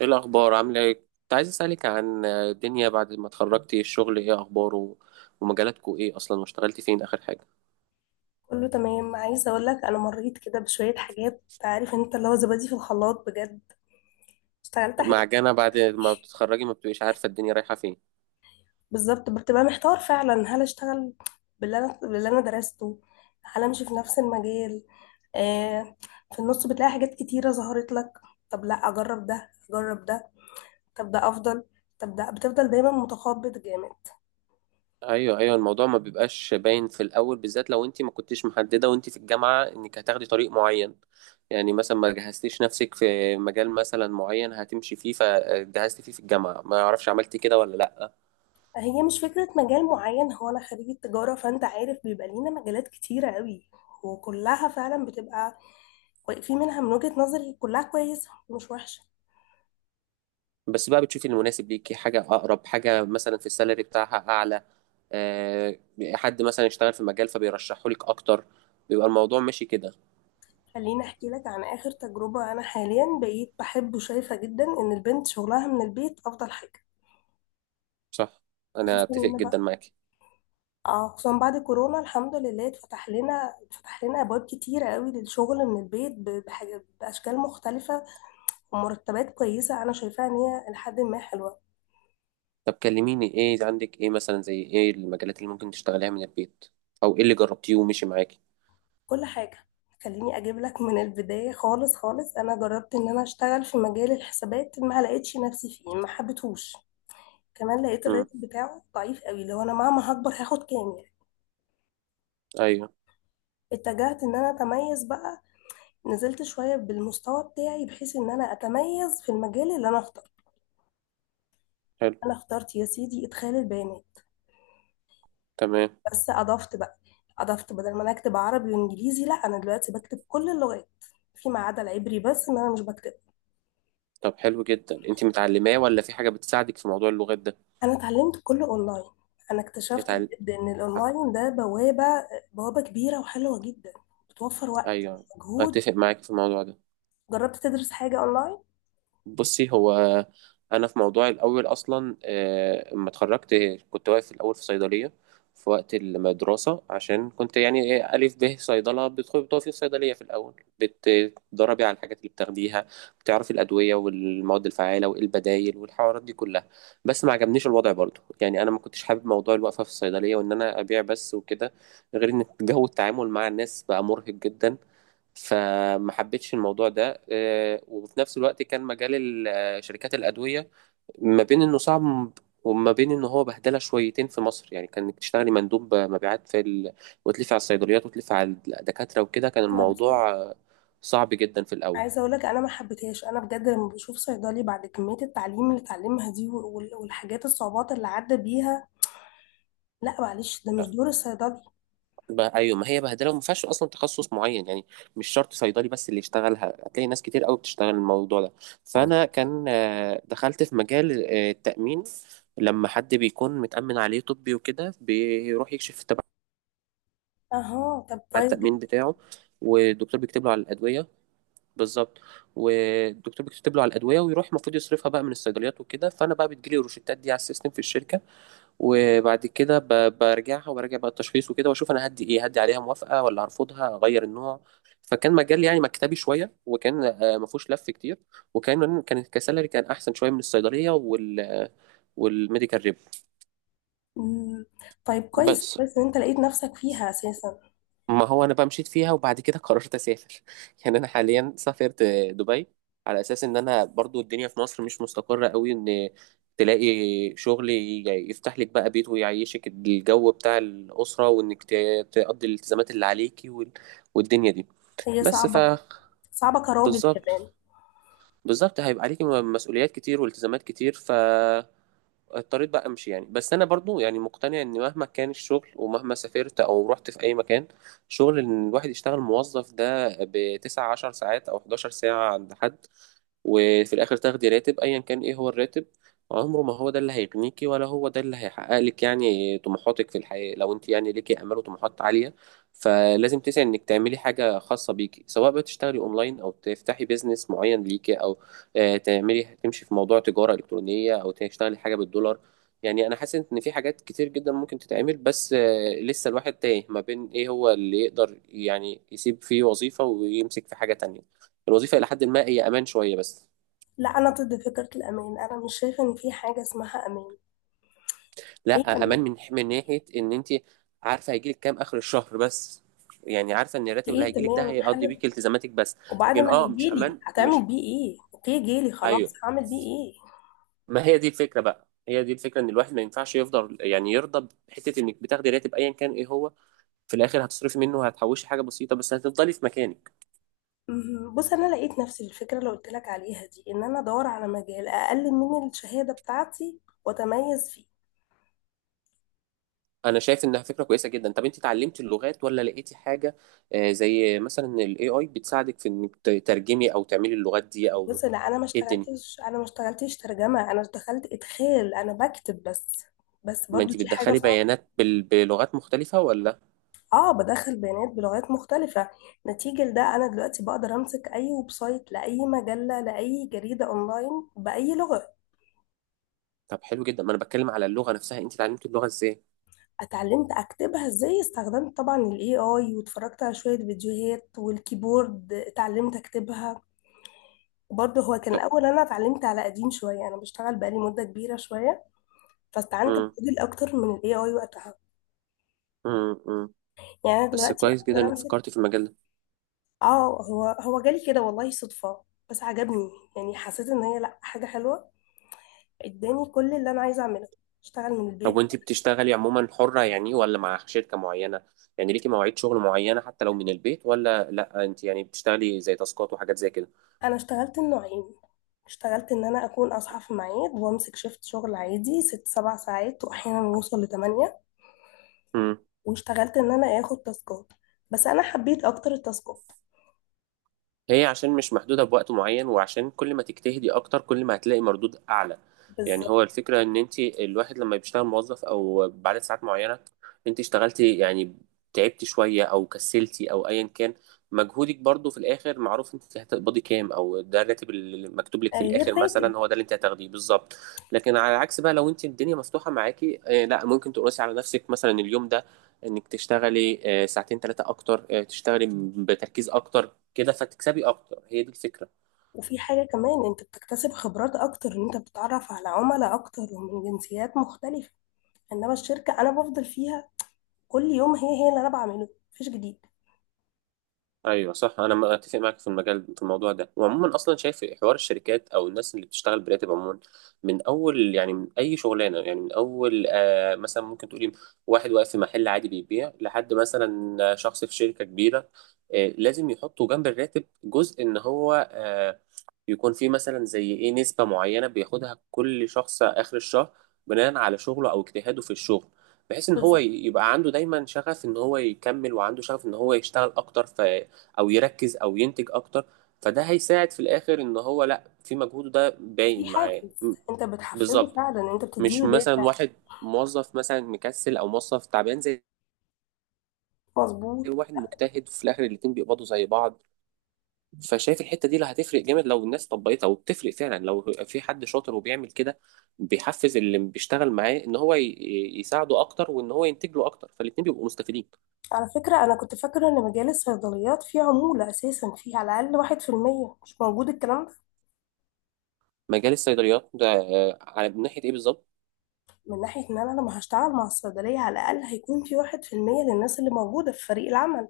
ايه الاخبار، عامله ايه؟ كنت عايز اسالك عن الدنيا بعد ما اتخرجتي، الشغل ايه اخباره؟ ومجالاتكو ايه اصلا؟ واشتغلتي فين اخر حاجه؟ كله تمام. عايزه اقول لك انا مريت كده بشويه حاجات، عارف انت اللي هو زبادي في الخلاط بجد. اشتغلت حاجات معجنه، بعد ما بتتخرجي ما بتبقيش عارفه الدنيا رايحه فين. بالظبط، بتبقى محتار فعلا. هل اشتغل باللي انا درسته؟ هل امشي في نفس المجال؟ آه. في النص بتلاقي حاجات كتيره ظهرت لك. طب لا، اجرب ده اجرب ده، طب ده افضل، طب ده. بتفضل دايما متخبط جامد. ايوه، ايوه، الموضوع ما بيبقاش باين في الاول، بالذات لو انت ما كنتيش محدده وانت في الجامعه انك هتاخدي طريق معين. يعني مثلا ما جهزتيش نفسك في مجال مثلا معين هتمشي فيه فجهزتي فيه في الجامعه، ما اعرفش عملتي كده ولا لا. هي مش فكره مجال معين، هو انا خريجه تجاره، فانت عارف بيبقى لينا مجالات كتيره قوي، وكلها فعلا بتبقى، في منها من وجهة نظري كلها كويسة، مش وحشة. بس بقى بتشوفي المناسب ليكي، حاجة أقرب، حاجة مثلا في السالري بتاعها أعلى. آه، حد مثلا يشتغل في مجال فبيرشحه لك أكتر. بيبقى الموضوع ماشي كده. خليني احكي لك عن اخر تجربة. انا حاليا بقيت بحب وشايفة جدا ان البنت شغلها من البيت افضل حاجة، صح. أنا خصوصا أتفق ان جدا بعد، معاكي. اه خصوصا بعد كورونا، الحمد لله، اتفتح لنا ابواب كتيرة قوي للشغل من البيت، بحاجة باشكال مختلفة ومرتبات كويسة. انا شايفاها ان هي لحد ما حلوة. طب كلميني، إيه عندك إيه مثلا زي إيه المجالات اللي ممكن تشتغليها من البيت؟ أو إيه اللي جربتيه ومشي معاكي؟ كل حاجة، خليني اجيب لك من البداية. خالص، انا جربت ان انا اشتغل في مجال الحسابات، ما لقيتش نفسي فيه، ما حبيتهوش. كمان لقيت امم. الراتب بتاعه ضعيف قوي، لو انا مهما هكبر هاخد كام يعني؟ أيوه. اتجهت ان انا اتميز بقى، نزلت شوية بالمستوى بتاعي بحيث ان انا اتميز في المجال اللي انا اخترته. حلو. انا اخترت يا سيدي ادخال البيانات، تمام. بس اضفت بقى. اضفت بدل ما انا اكتب عربي وانجليزي، لا انا دلوقتي بكتب كل اللغات فيما عدا العبري، بس ان انا مش بكتب. طب حلو جدا، أنت متعلماه ولا في حاجة بتساعدك في موضوع اللغات ده؟ انا اتعلمت كله اونلاين. انا اكتشفت اتعلم. بجد ان الاونلاين ده بوابة، بوابة كبيرة وحلوة جدا، بتوفر وقت، أيوه. مجهود. أتفق معاكي في الموضوع ده. جربت تدرس حاجة اونلاين؟ بصي، هو انا في موضوعي الاول اصلا، لما اتخرجت كنت واقف في الاول في صيدليه في وقت المدرسه، عشان كنت يعني ايه الف ب صيدله بتدخلي بتقفي في صيدليه في الاول. بتدربي على الحاجات اللي بتاخديها. بتعرفي الادويه والمواد الفعاله وايه البدايل والحوارات دي كلها. بس ما عجبنيش الوضع برضه، يعني انا ما كنتش حابب موضوع الوقفه في الصيدليه وان انا ابيع بس وكده. غير ان جو التعامل مع الناس بقى مرهق جدا. فما حبيتش الموضوع ده. وفي نفس الوقت كان مجال شركات الأدوية ما بين إنه صعب وما بين إنه هو بهدلة شويتين في مصر، يعني كان إنك تشتغلي مندوب مبيعات وتلفي على الصيدليات وتلفي على الدكاترة وكده، كان انا الموضوع صعب جدا في الأول. عايزه اقول لك انا ما حبيتهاش. انا بجد لما بشوف صيدلي بعد كميه التعليم اللي اتعلمها دي والحاجات الصعوبات اللي عدى بيها، لا معلش ده مش دور الصيدلي. بقى ايوه، ما هي بهدله وما فيهاش اصلا تخصص معين يعني. مش شرط صيدلي بس اللي يشتغلها، هتلاقي ناس كتير قوي بتشتغل الموضوع ده. فانا كان دخلت في مجال التامين. لما حد بيكون متامن عليه طبي وكده بيروح يكشف تبع اها، طب كويس جدا. التامين بتاعه. والدكتور بيكتب له على الادويه. بالظبط. والدكتور بيكتب له على الادويه ويروح المفروض يصرفها بقى من الصيدليات وكده، فانا بقى بتجيلي الروشتات دي على السيستم في الشركه. وبعد كده برجعها وبراجع بقى التشخيص وكده واشوف انا هدي ايه، هدي عليها موافقه ولا هرفضها اغير النوع. فكان مجال يعني مكتبي شويه، وكان ما فيهوش لف كتير. وكان كسالري كان احسن شويه من الصيدليه والميديكال ريب. مم. طيب كويس، بس بس انت لقيت نفسك فيها اساسا. ما هو انا بقى مشيت فيها، وبعد كده قررت اسافر يعني انا حاليا سافرت دبي، على اساس ان انا برضو الدنيا في مصر مش مستقرة قوي ان تلاقي شغل يفتح لك بقى بيت ويعيشك الجو بتاع الأسرة وانك تقضي الالتزامات اللي عليكي والدنيا دي. هي بس صعبه، صعبه كراجل كمان. بالظبط، بالظبط، هيبقى عليكي مسؤوليات كتير والتزامات كتير، ف اضطريت بقى امشي يعني. بس انا برضو يعني مقتنع ان مهما كان الشغل ومهما سافرت او رحت في اي مكان شغل، ان الواحد يشتغل موظف ده بـ19 ساعات او 11 ساعة عند حد، وفي الاخر تاخدي راتب ايا كان ايه هو الراتب، عمره ما هو ده اللي هيغنيكي ولا هو ده اللي هيحقق لك يعني طموحاتك في الحياة. لو انت يعني ليكي امال وطموحات عالية، فلازم تسعي انك تعملي حاجة خاصة بيكي، سواء بقى تشتغلي اونلاين او تفتحي بيزنس معين ليكي او تعملي تمشي في موضوع تجارة الكترونية او تشتغلي حاجة بالدولار. يعني انا حاسس ان في حاجات كتير جدا ممكن تتعمل، بس لسه الواحد تايه ما بين ايه هو اللي يقدر يعني يسيب فيه وظيفة ويمسك في حاجة تانية. الوظيفة إلى حد ما هي أمان شوية بس. لا انا ضد فكره الامان، انا مش شايفه ان في حاجه اسمها امان. ايه لا، امان امان؟ من ناحيه ان انت عارفه هيجيلك كام اخر الشهر بس. يعني عارفه ان الراتب اللي ايه؟ هيجيلك ده تمام، هيقضي حلو. بيك التزاماتك بس. وبعد لكن ما مش هيجيلي امان، مش. هتعمل بيه ايه؟ اوكي جيلي خلاص، ايوه، هعمل بيه ايه؟ ما هي دي الفكره بقى، هي دي الفكره ان الواحد ما ينفعش يفضل يعني يرضى بحته، انك بتاخدي راتب ايا كان ايه هو. في الاخر هتصرفي منه وهتحوشي حاجه بسيطه بس هتفضلي في مكانك. مهم. بص، انا لقيت نفسي الفكره اللي قلت لك عليها دي، ان انا ادور على مجال اقل من الشهاده بتاعتي واتميز فيه. انا شايف انها فكره كويسه جدا. طب انت اتعلمتي اللغات ولا لقيتي حاجه زي مثلا الاي اي بتساعدك في انك تترجمي او تعملي اللغات دي او؟ بص، لا انا ما ايه الدنيا؟ اشتغلتش، انا ما اشتغلتش ترجمه. انا دخلت ادخال، انا بكتب بس. بس ما برضو انت دي حاجه بتدخلي صعبه. بيانات بلغات مختلفة ولا؟ اه، بدخل بيانات بلغات مختلفه. نتيجه لده انا دلوقتي بقدر امسك اي ويب سايت لاي مجله لاي جريده اونلاين باي لغه. طب حلو جدا، ما انا بتكلم على اللغة نفسها، انت اتعلمتي اللغة ازاي؟ اتعلمت اكتبها ازاي؟ استخدمت طبعا الاي اي واتفرجت على شويه فيديوهات، والكيبورد اتعلمت اكتبها. برضه هو كان طب. الأول، أنا اتعلمت على قديم شوية، أنا بشتغل بقالي مدة كبيرة شوية، فاستعنت امم. بموديل أكتر من ال AI وقتها. امم. يعني أنا بس دلوقتي أقدر كويس جدا والله انك أمسك. فكرتي في المجال ده. اه، هو جالي كده والله صدفة، بس عجبني. يعني حسيت إن هي، لأ، حاجة حلوة. اداني كل اللي أنا عايزة أعمله، اشتغل من طب البيت. وانت بتشتغلي عموما حرة يعني ولا مع شركة معينة؟ يعني ليكي مواعيد شغل معينة حتى لو من البيت ولا لا، انت يعني بتشتغلي زي تاسكات وحاجات زي كده؟ أنا اشتغلت النوعين: اشتغلت إن أنا أكون أصحى في ميعاد وأمسك شيفت شغل عادي ست سبع ساعات وأحيانا يوصل لتمانية، واشتغلت إن أنا آخد تاسكات، بس أنا حبيت أكتر التاسكات. هي عشان مش محدودة بوقت معين وعشان كل ما تجتهدي أكتر كل ما هتلاقي مردود أعلى. يعني بالظبط، هو الفكرة إن أنت الواحد لما بيشتغل موظف أو بعد ساعات معينة، أنت اشتغلتي يعني تعبتي شوية أو كسلتي أو أيا كان، مجهودك برضو في الآخر معروف، أنت هتقبضي كام أو ده الراتب اللي مكتوب لك في غير الآخر راتب. مثلا، هو ده اللي أنت هتاخديه بالظبط. لكن على العكس بقى لو أنت الدنيا مفتوحة معاكي، لا ممكن تقرسي على نفسك مثلا اليوم ده انك تشتغلي ساعتين ثلاثة اكتر، تشتغلي بتركيز اكتر كده فتكسبي اكتر، هي دي الفكرة. وفي حاجة كمان، انت بتكتسب خبرات اكتر، ان انت بتتعرف على عملاء اكتر ومن جنسيات مختلفة. انما الشركة انا بفضل فيها كل يوم هي هي اللي انا بعمله، مفيش جديد. ايوه صح، انا اتفق معاك في المجال في الموضوع ده. وعموما اصلا شايف حوار الشركات او الناس اللي بتشتغل براتب عموما، من اول يعني من اي شغلانه، يعني من اول مثلا ممكن تقولي واحد واقف في محل عادي بيبيع لحد مثلا شخص في شركه كبيره، لازم يحطوا جنب الراتب جزء ان هو يكون فيه مثلا زي ايه نسبه معينه بياخدها كل شخص اخر الشهر، بناء على شغله او اجتهاده في الشغل، بحيث ان هو بالظبط. يبقى عنده دايما شغف ان هو يكمل وعنده شغف ان هو يشتغل اكتر او يركز او ينتج اكتر. فده هيساعد في الاخر ان هو لا، في مجهوده ده في باين معاه حافز، انت بتحفزه بالظبط. فعلا، انت مش بتديله مثلا دافع. واحد موظف مثلا مكسل او موظف تعبان زي مظبوط. واحد مجتهد في الاخر الاتنين بيقبضوا زي بعض. فشايف الحته دي اللي هتفرق جامد لو الناس طبقتها، وبتفرق فعلا لو في حد شاطر وبيعمل كده، بيحفز اللي بيشتغل معاه ان هو يساعده اكتر وان هو ينتج له اكتر، فالاتنين بيبقوا مستفيدين. على فكرة، انا كنت فاكرة ان مجال الصيدليات فيه عمولة اساسا، فيه على الاقل واحد في المية. مش موجود الكلام ده؟ مجال الصيدليات ده على من ناحيه ايه بالظبط؟ من ناحية ان انا لما هشتغل مع الصيدلية على الاقل هيكون في واحد في المية للناس اللي موجودة في فريق العمل.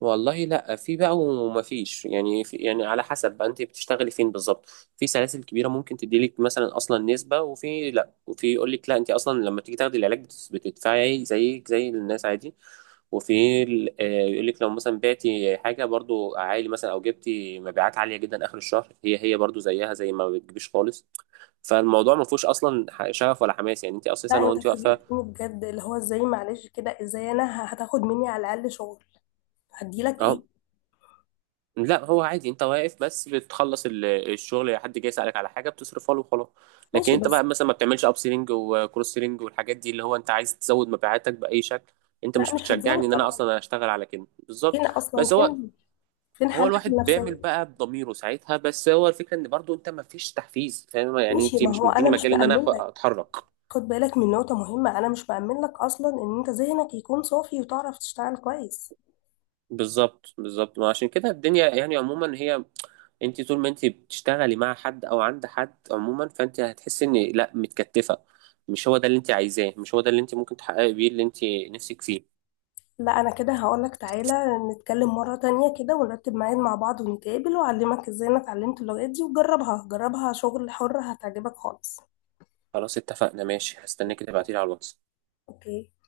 والله لا، في بقى وما فيش يعني، في يعني على حسب بقى انت بتشتغلي فين بالظبط. في سلاسل كبيره ممكن تديلك مثلا اصلا نسبه، وفي لا، وفي يقول لك لا انت اصلا لما تيجي تاخدي العلاج بتدفعي زيك زي الناس عادي. وفي يقول لك لو مثلا بعتي حاجه برضو عالي مثلا او جبتي مبيعات عاليه جدا اخر الشهر، هي هي برضو زيها زي ما بتجيبيش خالص. فالموضوع ما فيهوش اصلا شغف ولا حماس يعني، انت اساسا لا انت وانت واقفه فاجئتني بجد، اللي هو ازاي؟ معلش كده، ازاي انا هتاخد مني على الاقل شغل هديلك ايه؟ اهو، لا هو عادي انت واقف بس بتخلص الشغل، حد جاي يسألك على حاجة بتصرفها له وخلاص. لكن ماشي انت بس. بقى مثلا ما بتعملش اب سيلينج وكروس سيلينج والحاجات دي اللي هو انت عايز تزود مبيعاتك بأي شكل، انت لا، مش مش هتزود بتشجعني ان انا طبعا، اصلا اشتغل على كده بالظبط. فين اصلا؟ بس هو، فين؟ فين هو حالتك الواحد بيعمل النفسيه؟ بقى بضميره ساعتها، بس هو الفكرة ان برضو انت ما فيش تحفيز فاهم يعني، ماشي، انت ما مش هو مديني انا مش مجال ان انا مأمن لك. اتحرك. خد بالك من نقطه مهمه، انا مش مأمن لك اصلا ان انت ذهنك يكون صافي وتعرف تشتغل كويس. بالظبط، بالظبط، ما عشان كده الدنيا يعني عموما، هي انت طول ما انت بتشتغلي مع حد او عند حد عموما فانت هتحسي ان لا، متكتفه. مش هو ده اللي انت عايزاه، مش هو ده اللي انت ممكن تحققي بيه اللي انت نفسك فيه. لا انا كده هقول لك، تعالى نتكلم مره تانية كده ونرتب ميعاد مع بعض ونتقابل، واعلمك ازاي انا اتعلمت اللغات دي، وجربها شغل حر هتعجبك خالص. خلاص اتفقنا ماشي، هستناك تبعتيلي على الواتس. اوكي.